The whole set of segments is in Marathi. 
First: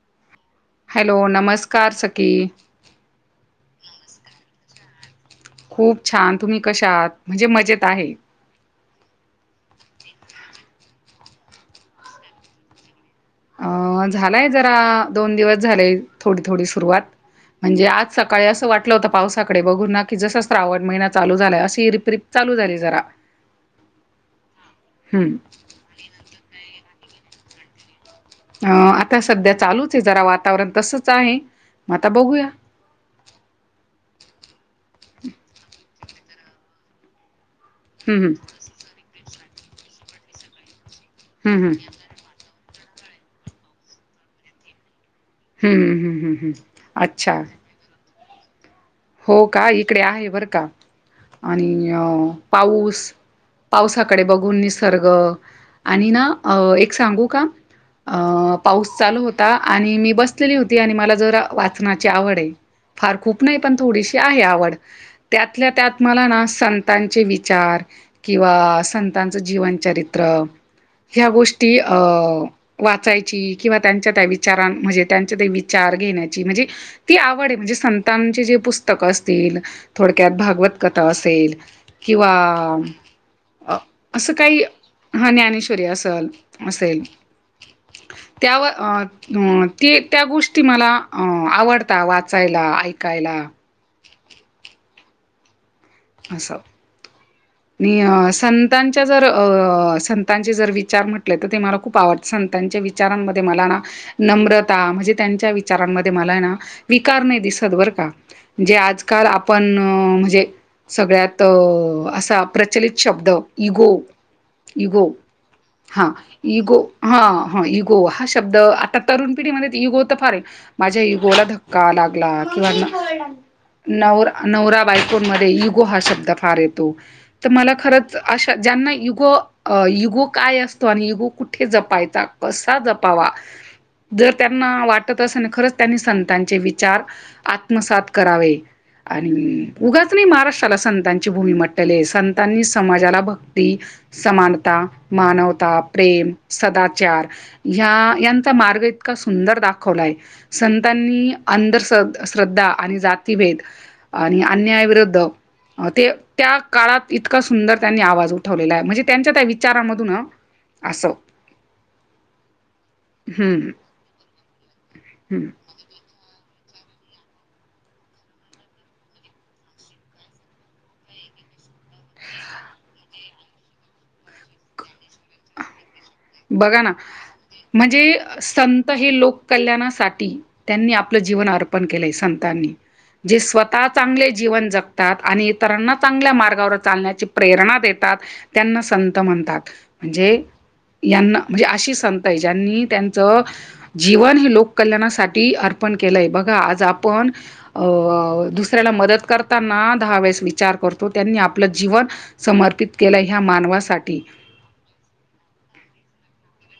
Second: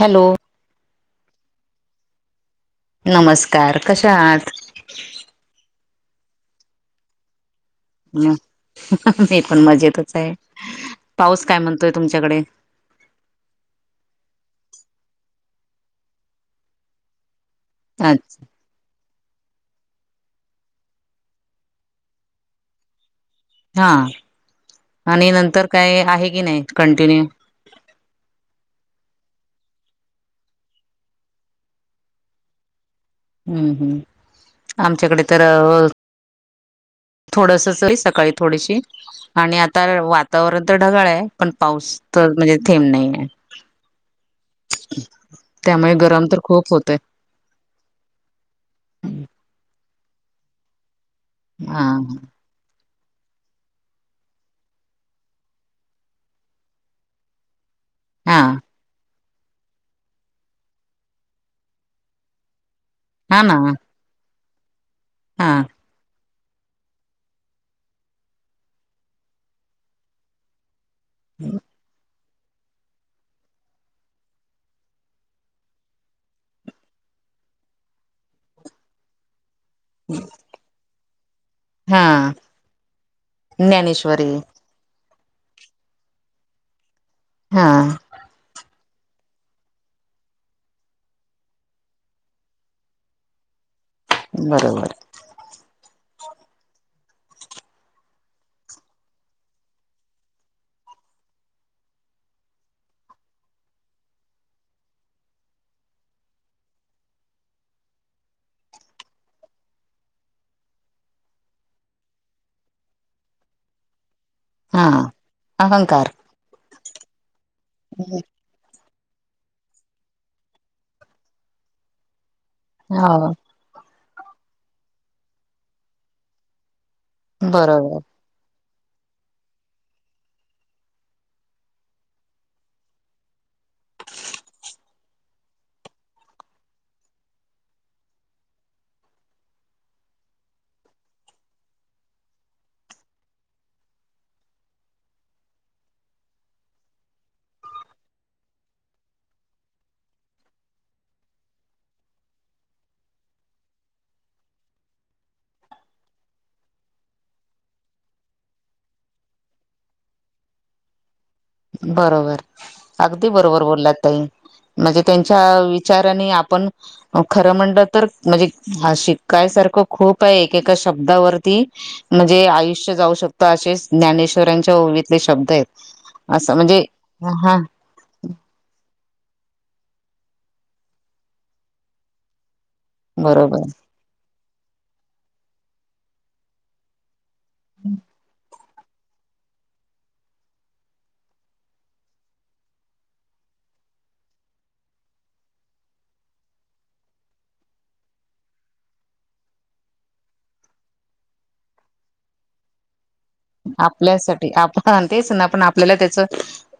हॅलो. हॅलो नमस्कार सखी नमस्कार कशा आहात. खूप छान तुम्ही कशया आहात म्हणजे मजेत आहे. मी पण मजेतच आहे पाऊस काय म्हणतोय तुमच्याकडे. अं झालाय जरा दोन दिवस झालेय थोडी थोडी सुरुवात. म्हणजे आज अच्छा सकाळी असं वाटलं होत. पावसाकडे बघुन की जसा श्रावण महिना चालू झालाय अशी रिप रिप चालू झाली जरा. हा आणि हम्म नंतर काय आहे की नाही कंटिन्यू. अं आता सध्या चालूच आहे जरा वातावरण तसच आहे मग आता बघूया. हम्म हम् आमच्याकडे तर थोडस- सकाळी हम्म थोडीशी आणि आता वातावरण तर ढगाळ आहे पण हम्म हम्म पाऊस तर म्हणजे- थेम नाही आहे. हम्म त्यामुळे हम्म गरम हम्म तर हम्म खूप होतय. अच्छा हो का इकडे आहे बरं का हा आणि पाऊस- पावसाकडे बघून निसर्ग आणि ना एक सांगू का- अ हा पाऊस चालू होता आणि मी बसलेली होती आणि मला जर वाचनाची आवड - फार हा खूप ना नाही- तसे आहे आवड हा त्यातल्या त्यात मला ना अस- संतांचे विचार किंवा संतांचं जीवनचरित्र- ह्या गोष्टी अ- वाचायची किंवा त्यांच्या त्या विचारां म्हणजे त्यांच्या त्या विचार घेण्याची म्हणजे ती आवड- म्हणजे संतांचे जे पुस्तकं असतील थोडक्यात भागवत कथा असेल. हा किंवा ज्ञानेश्वरी असं काही- हा ज्ञानेश्वरी असल असेल. हा. त्यावर अ ते त्या गोष्टी मला आवडता वाचायला ऐकायला. बरोबर. अस- आणि संतांच्या जर अ संतांचे जर विचार म्हटले तर ते मला खूप आवड. संतांच्या विचारांमध्ये मला ना नम्रता म्हणजे त्यांच्या विचारांमध्ये मला ना विकार- नहीं दिसत बर का जे आजकाल आपण म्हणजे- सगळ्यात असा प्रचलित शब्द इगो- हा इगो अहंकार हा इगो हा हा इगो हा शब्द आत- तरुण पिढीमध्ये इगो तर फार आहे माझ्या इगोला धक्का लागला. किंवा हा. नवरा नवरा बायकोन मध्ये इगो हा शब्द फार येतो तर मला बरोबर खरंच अशा. ज्यांना युगो अ युगो काय असतो आणि युगो कुठे जपायचा कसा जपावा- जर त्यांना वाटत असे ना खरंच त्यांनी संतांचे विचार आत्मसात करावे. आणि उगाच नाही महाराष्ट्र. त्याला संतांची भूमी म्हंटले संतांनी समाजाला भक्ती समानता मानवता- प्रेम सदाचार ह्या याचा मार्ग इतका सुंदर दाखवलाय- संतांनी अंधर श्रद्धा आणि जातीभेद आणि अन्यायाविरुद्ध- अ ते त्या काळात इतका सुंदर त्यांनी आवाज उठवलेलाय म्हणजे त्यांच्या त्या विचारामधून. अस- बरोबर अगदी बरोबर हम्म बोललात तई. म्हणजे त्यांच्या हम्म विचारानी आपण- खरं म्हणलं तर म्हणजे ह शिकायसारखं खूप आहे एकेका शब्दावरती- म्हणजे आयुष्य जाऊ शकत असेच ज्ञानेश्वरांच्या ओवीतले शब्द आहेत. असं म्हणजे बघा ना हा म्हणजे संत हे लोककल्याणासा- त्यांनी आपलं जीवन अर्पण केलं संतांनी जे बरोबर स्वतः चांगले - जीवन जगतात आणि इतरांना चांगल्या मार्गावर चालण्याची प्रेरणा देतात- त्यांना संत म्हणतात म्हणजे- यांना म्हणजे अशी संत आहे ज्यांनी त्यांचं जीवन हे लोक कल्याणासाठी अर्पण केलंय बघा आज आपण अ दुसऱ्याला मदत करताना दहा वेळेस विचार कर तो. त्यांनी आपलं जीवन समर्पित केलं ह्या मानवासाठी आपल्यासाठी आपण तेच ना आप आपल्याला त्याचं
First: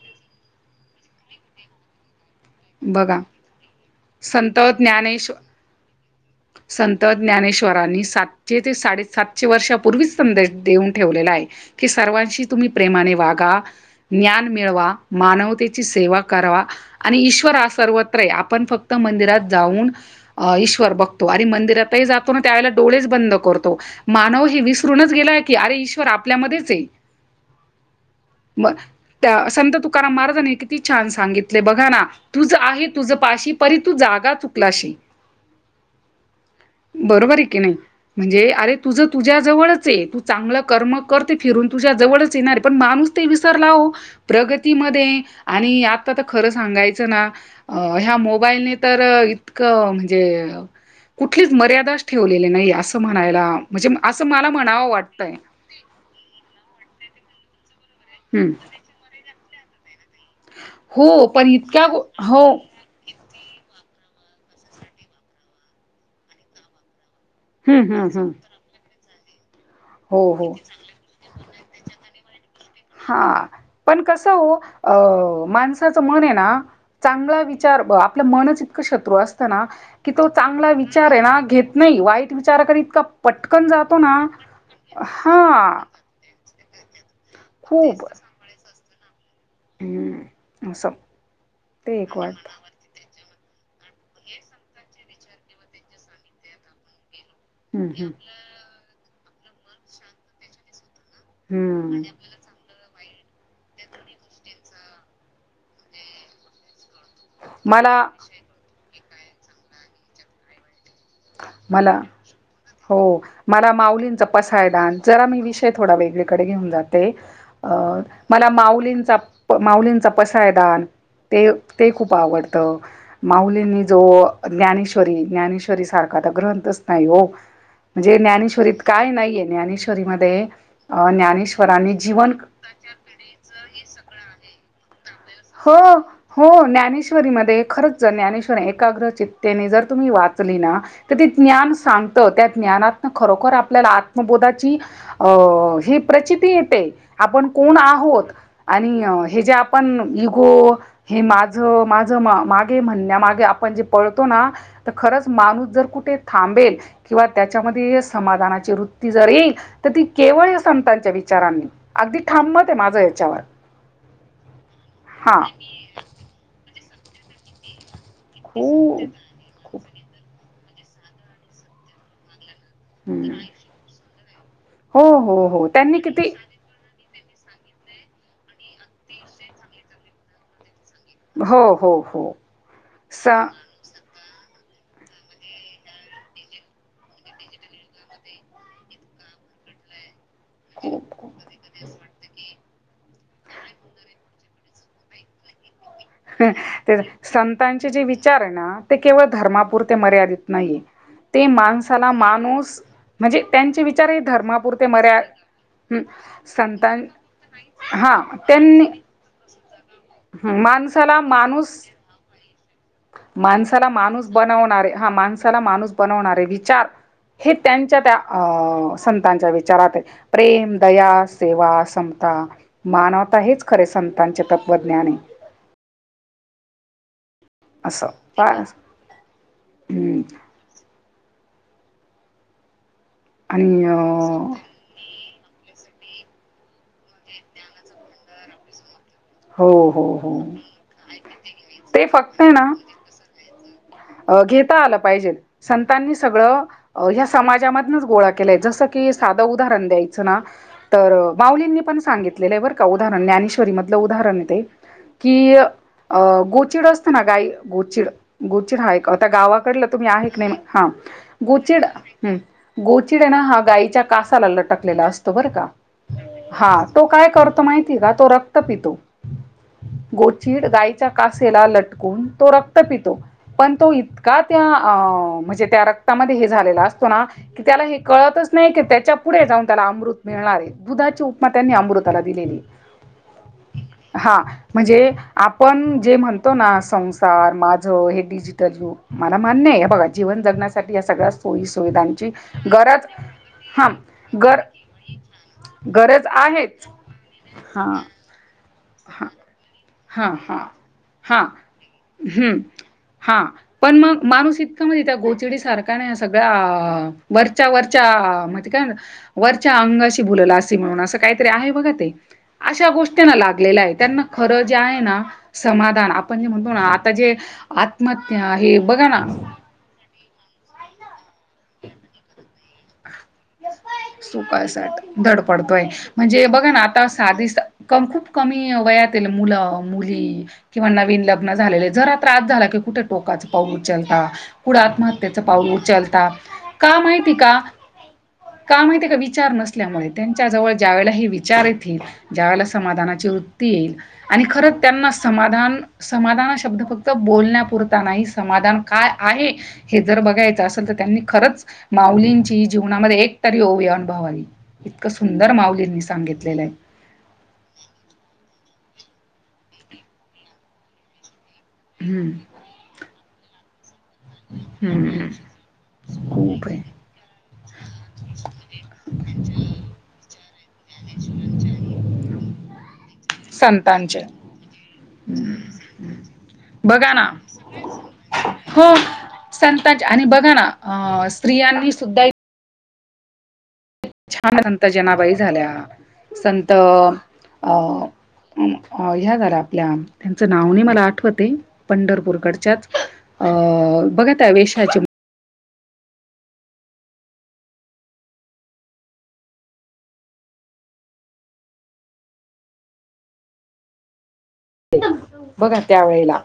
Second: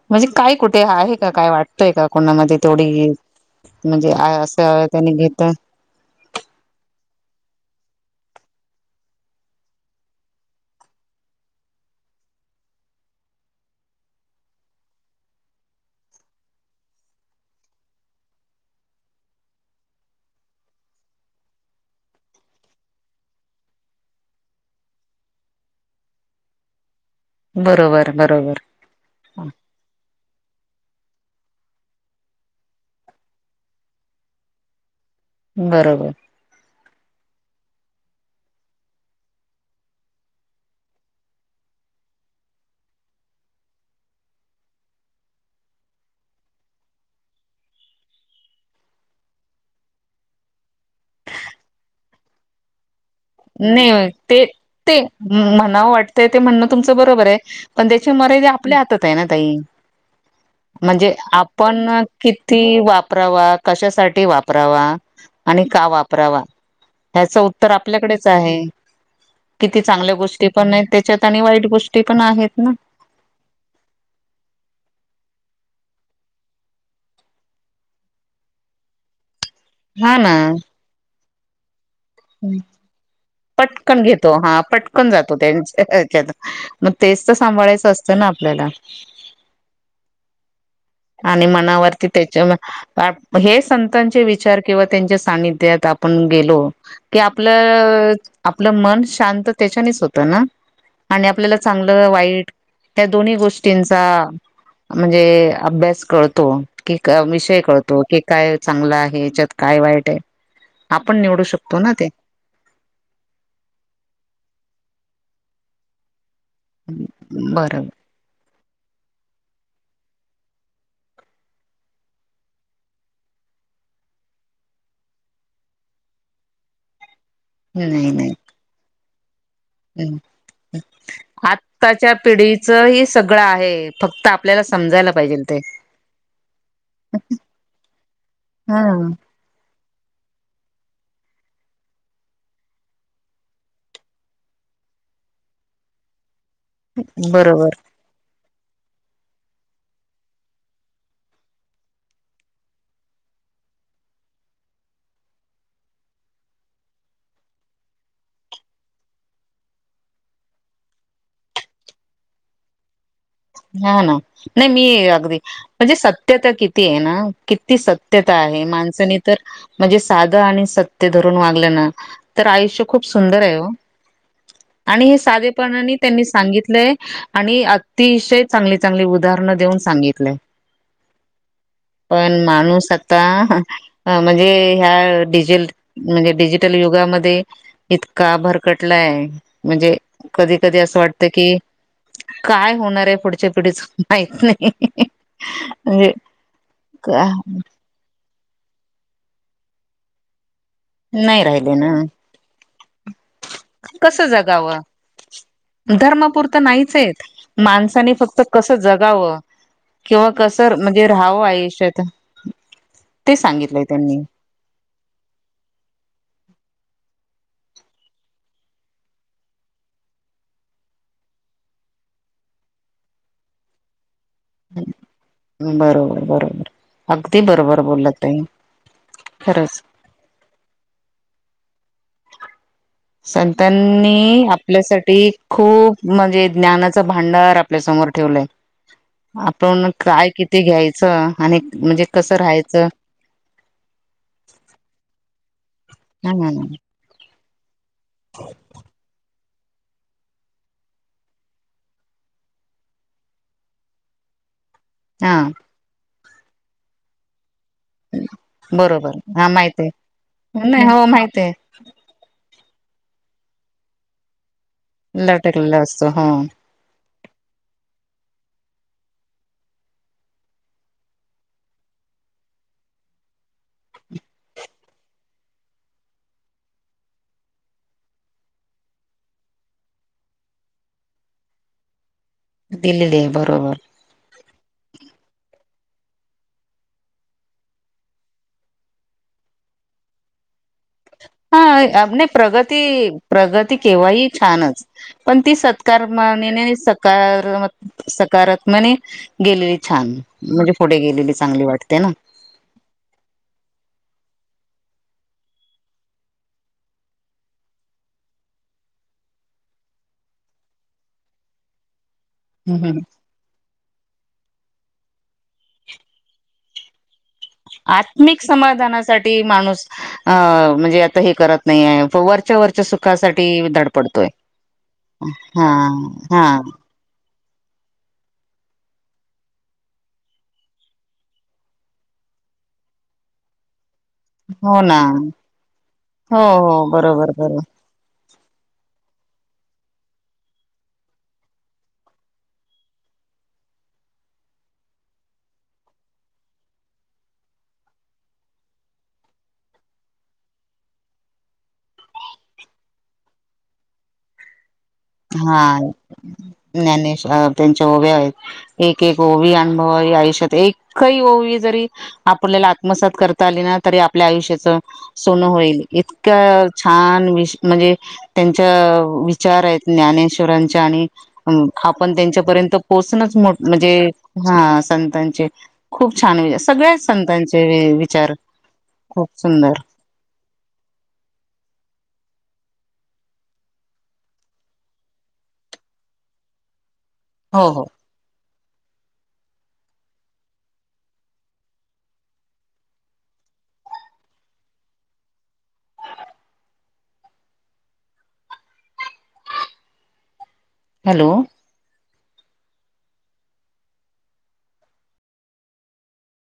म्हणजे काय कुठे आहे का काय वाटतंय का. कोणामध्ये तेथोडी बघा म्हणजे आहे संत असं त्यांनी ज्ञानेश्वर घेत. संत ज्ञानेश्व रांनी सात सातश वर्षांपूर्वीच संदेश देऊन ठवलेला आहे. कि सर्वांशी तुम प्रेमाने वागा ज्ञान मिळवा मानवतेची सेवा करा आणि इश करा सर्वत्र आहे आपण फक्त मंदिरात जाऊन ईश्वर बघतो आणि मंदिरातही जातो ना त्यावेळेला डोळेच बंद करतो, मानव हे विसरूनच गेलाय की अरे ईश्वर आपल्यामध्येच हे. बरोबर बरोबर म त्या संत तुकारा महाराजानी किती छान सांगितले बघा ना, तुझ आहे तुझ पाशी परी तू जागा चुकलाशी. बरोबर. बरोबर आहे की नाही म्हणजे अरे तुझ तुझ्याजवळच आहे तू चांगलं कर्म करते फिरून तुझ्या जवळच येणार आहे, पण माणूस ते विसरला ओ. प्रगतीमध्ये आणि आता तर खरं सांगायचं ना ह्या मोबाईलने तर इतकं म्हणजे कुठलीच मर्यादाच ठेवलेली नाही असं म्हणायला म्हणजे नाही असं ते मला म्हणावं ते वाटतंय. म्हणा वाटतय ते म्हणणं तुमचं बरोबर आहे. पण त्याची मर्यादा हम्म. आपल्या हातात आहे ना ताई. म्हणजे हो पण इतक्या आपण गो- हो किती वापरावा कशासाठी वापरावा आणि का वापरावा ह्याच उत्तर हम्म हम्म आपल्याकडेच हम्म आहे. किती चांगल्या हो गोष्टी हो पण नाही त्याच्यात आणि वाईट गोष्टी पण आहेत ना. हा पण कस ओ माण साच मन आहे ना चांगला विचार आपलं मनच इतक शत्रू अस तर ना की हा तो ना चांगला विचार आहे ना घेत नाही वाईट विचाराक इतका पटकन जातो ना घेतो हा पटकन जातो हा. त्यांच्यात मग तेच तर सांभाळायचं खूप तेच असतं ना आपल्याला. हम्म. असं आणि ते मनावरती एक वाट त्याच्या हे संतांचे विचार किंवा त्यांच्या सानध्यात आपण गेलो कि हम्म की आपलं आपलं मन शांत तेच्यानेच होत ना. आणि आपल्याला हम्म चांगलं वाईट ह्या दोन्ही गोष्टींचा म्हणजे अभ्यास कळतो. की विषय आपलं कळतो की आणि काय चांगला आहे, याच्यात काय वाईट आहे. आपण निवडू शकतो ना मला ते हो मला माऊलींचा पसाय दान जरा मी विषय थोडा वेगळीकडे घेऊन जाते बरोबर मला माऊ. लींचा माउलींचा पसायदान ते ते खूप आवडतं. माउलींनी जो ज्ञानेश्वरी ज्ञाने- श्वसारखा ग्रंथच नाही हो नाही म्हणजे नाही ज्ञानेश्वरत काय नाहीये ज्ञानेश्वरी मध्ये आत्ताच्या पिढीच ह सगळं आहे फक्त आपल्याला समजायला पाहिजे ते हो हो ज्ञानेश्वरी मध्ये खरंच जर ज्ञानेश्वरी हा एकाग्र चित्तेने जर तुम्ही वाचली ना तर ते ज्ञान सांगत त्या ज्ञानातन खरोखर आपल्याला आत्मबोधाची अ ही प्रचि ती येते बरोबर आपण आहोत आणि हे जे आपण ग हे माझ माझ मागे म्हण मागे आपण जे पळतो ना तर खरंच माणूस जर कुठे थांबेल किंवा त्याच्यामध्ये समाधाची वृत्ती जर येईल, तर ती केवळ संतांच्या विचारांनी अगदी ठांमत आहे माझं याच्यावर. हा ना नाही मी अगदी हा म्हणजे सत्यता किती आहे ना किती स त्यता आहे खूप माणसनी तर म्हणजे साध आणि सत्य धरून वागल्या ना. तर आयुष्य खूप हम्म. सुंदर आहे ओ, हो आणि हे हो हो साधेपणाने त्यांनी किती सांगितलंय. आणि अतिशय चांगली चांगली उदाहरण देऊन सांगितलय. हो हो हो पण माणूस आता स ह म्हणजे ह्या डिजेल म्हणजे डिजिटल युगामध्ये इतका भरकटलाय म्हणजे कधी कधी असं खूप वाटत खूप की काय होणाराय पुढच्या पिढीच माहीत नाही. म्हणजे का- संतांचे जे विचार आहे ना ते केवळ धर्मापुरते मर्यादित नाहीेए नाही ते राहिले ना माणसाला माणूस म्हणजे त्यांचे विचारही हे धर्मापुरते मर्या धर्मपुरत नाहीच संतां आहेत माणसांनी हा फक्त कसं त्यांनी जगावं किंवा कसं म्हणजे माणसाला राहावं माणूस आयुष्यात ते सांगितलंय माणसाला त्यांनी माणूस बनवणारे, हा माणसाला माणूस बनवणारे विचार हे त्यांच्या त्या संतांच्या विचारातये प्रेम, दया, सेवा, समता मानवता हेच खरे संतांचे तत्त्वज्ञानये. बरोबर बरोबर अगदी बरोबर बोल्लात ताई, बस खरंच. हम्म आणि संतांनी अ आपल्यासाठी खूप म्हणजे ज्ञानाच भांडार आपल्यासमोर ठेवलंय. हो आपण हो काय हो किती घ्यायचं आणि म्हणजे ते कसं फक्त आहे ना राहायचं अ घेता आलं पाहिजे संतांनी ह सगळं या समाजामधनंच गोळा केलंय जसं की सा धं उदाहरण द्यायच ना तर माउलींनी पण सांगितलेलं आहे बरं का उदाहरण ज्ञानेश्वरी म धल उदाहरण ते, हा की गोचीड असत ना गाई मत गोचिड. गोचिड हा एक बरोबर आता हा माहित गावाकडलं तुम्ही आहे का नाही म हा हो माहित आहे गोचिड हम् गोचिड आहे ना हा गाईच्या कासाला लटकलेला असतो बरं का! लटकलेला असतो हो हा तो काय करतो माहिती का तो रक्त पितो. गोचीड गायच्या कासेला लटकून तो रक्त पितो, पण तो इतका त्या अ म्हणजे त्या रक्तामध्ये हे झालेला असतो ना की त्याला हे कळतच नाही की त्याच्या पुढे जाऊन त्याला अमृत मिळणार आहे, दुधाची उपमा त्यांनी अमृत ला दिलेली आहे, दिलेली आहे बरोबर हा म्हणजे आपण जे म्हणतो ना संसार, माझं हे डिजिटल युग मला मान्य आहे बघा जीवन जगण्या हा नाही गरज प्रगत- प्रगती हां केव्हाही गर छानंच पण ती स गरज कर्माने नी आहेच सकारम सकारात्मने गेले हा-हा-हा-हम. ना हा पण मग माणूस इ तका म्हणजे त्या गोचिडी सारखा ना सगळ्या वरच्या वरच्या म काय वरच्या अंगाशी भुललासी, म्हणून असं काहीतरी आहे बघा ते हम् अशा हम गोष्टींना लागलेलं आहे त्यांना खरंच जे आहे ना समाधान आपण जे म्हणतो ना आता जे आत्मिक आत्महत्या हे बघा ना समाधानासाठी माणूस अ म्हणजे आता हे करत नाही आहे वरच्या वरच्या सु सुकासाठी हा धडपडतोय हा म्हणजे बघा ना आता साधी खुप कमी वयातील मुलं मुली किंवा नवीन लग्न झालेले जरा त्रास झा ला की कुठं टोकाचं पाऊल उचलता, पुढं हो ना आत्महत्येच पाऊल उचलता, हो हो का बरोबर माहिती बरोबर का? का माहिती आहे का? विचार नसल्यामुळे त्यांच्या जवळ ज्या वेळेला हे विचार येतील, ज्या वेळेला समाधानाची वृत्ती येईल, आणि खरं त्यांना समाधान, समाधान हा शब्द फक्त बोलण्यापुरता नाहीस समाधान काय आहे हे जर बघायचं असेल तर त्यांनी खरंच माऊलींची जीवनामध्ये एक एक तरी ओवी अनुभवावी. इतकं सुंदर हा माऊलींनी सांगितलेलं आहे ज्ञानेश अ त्यांच्या ओव्या आहेत. एक एक ओवी अनुभवावी आयुष्यात एकही ओवी जरी हम्म आपल्याला आत्मसात करता आली ना तरी आपल्या आयुष्याच हम्म हम्म. सोनं होईल इतक्या खूप आहे छान विष म्हणजे त्यांच्या विचार आहेत. च्यांनी हूं आपण त्यांच्यापर्यंत पोचणचं मो म्हणजे संतांचे हा संतांचे. खूप छान आहे सगळ्याचं बघा ना संतांचे वी विचार. हो खूप सुंदर संताचे आणि बघा ना अ स्त्रियांनी सुद्धा. छान संत जनाबाई झाल्या, संत हो अ हो ह्या झाल्या आपल्या त्यांचं नाव नाही मला आठवत हे पंढरपूर कडच्याच अ अ बघा त्या वेशाचे हॅलो! बघा त्या वेळेला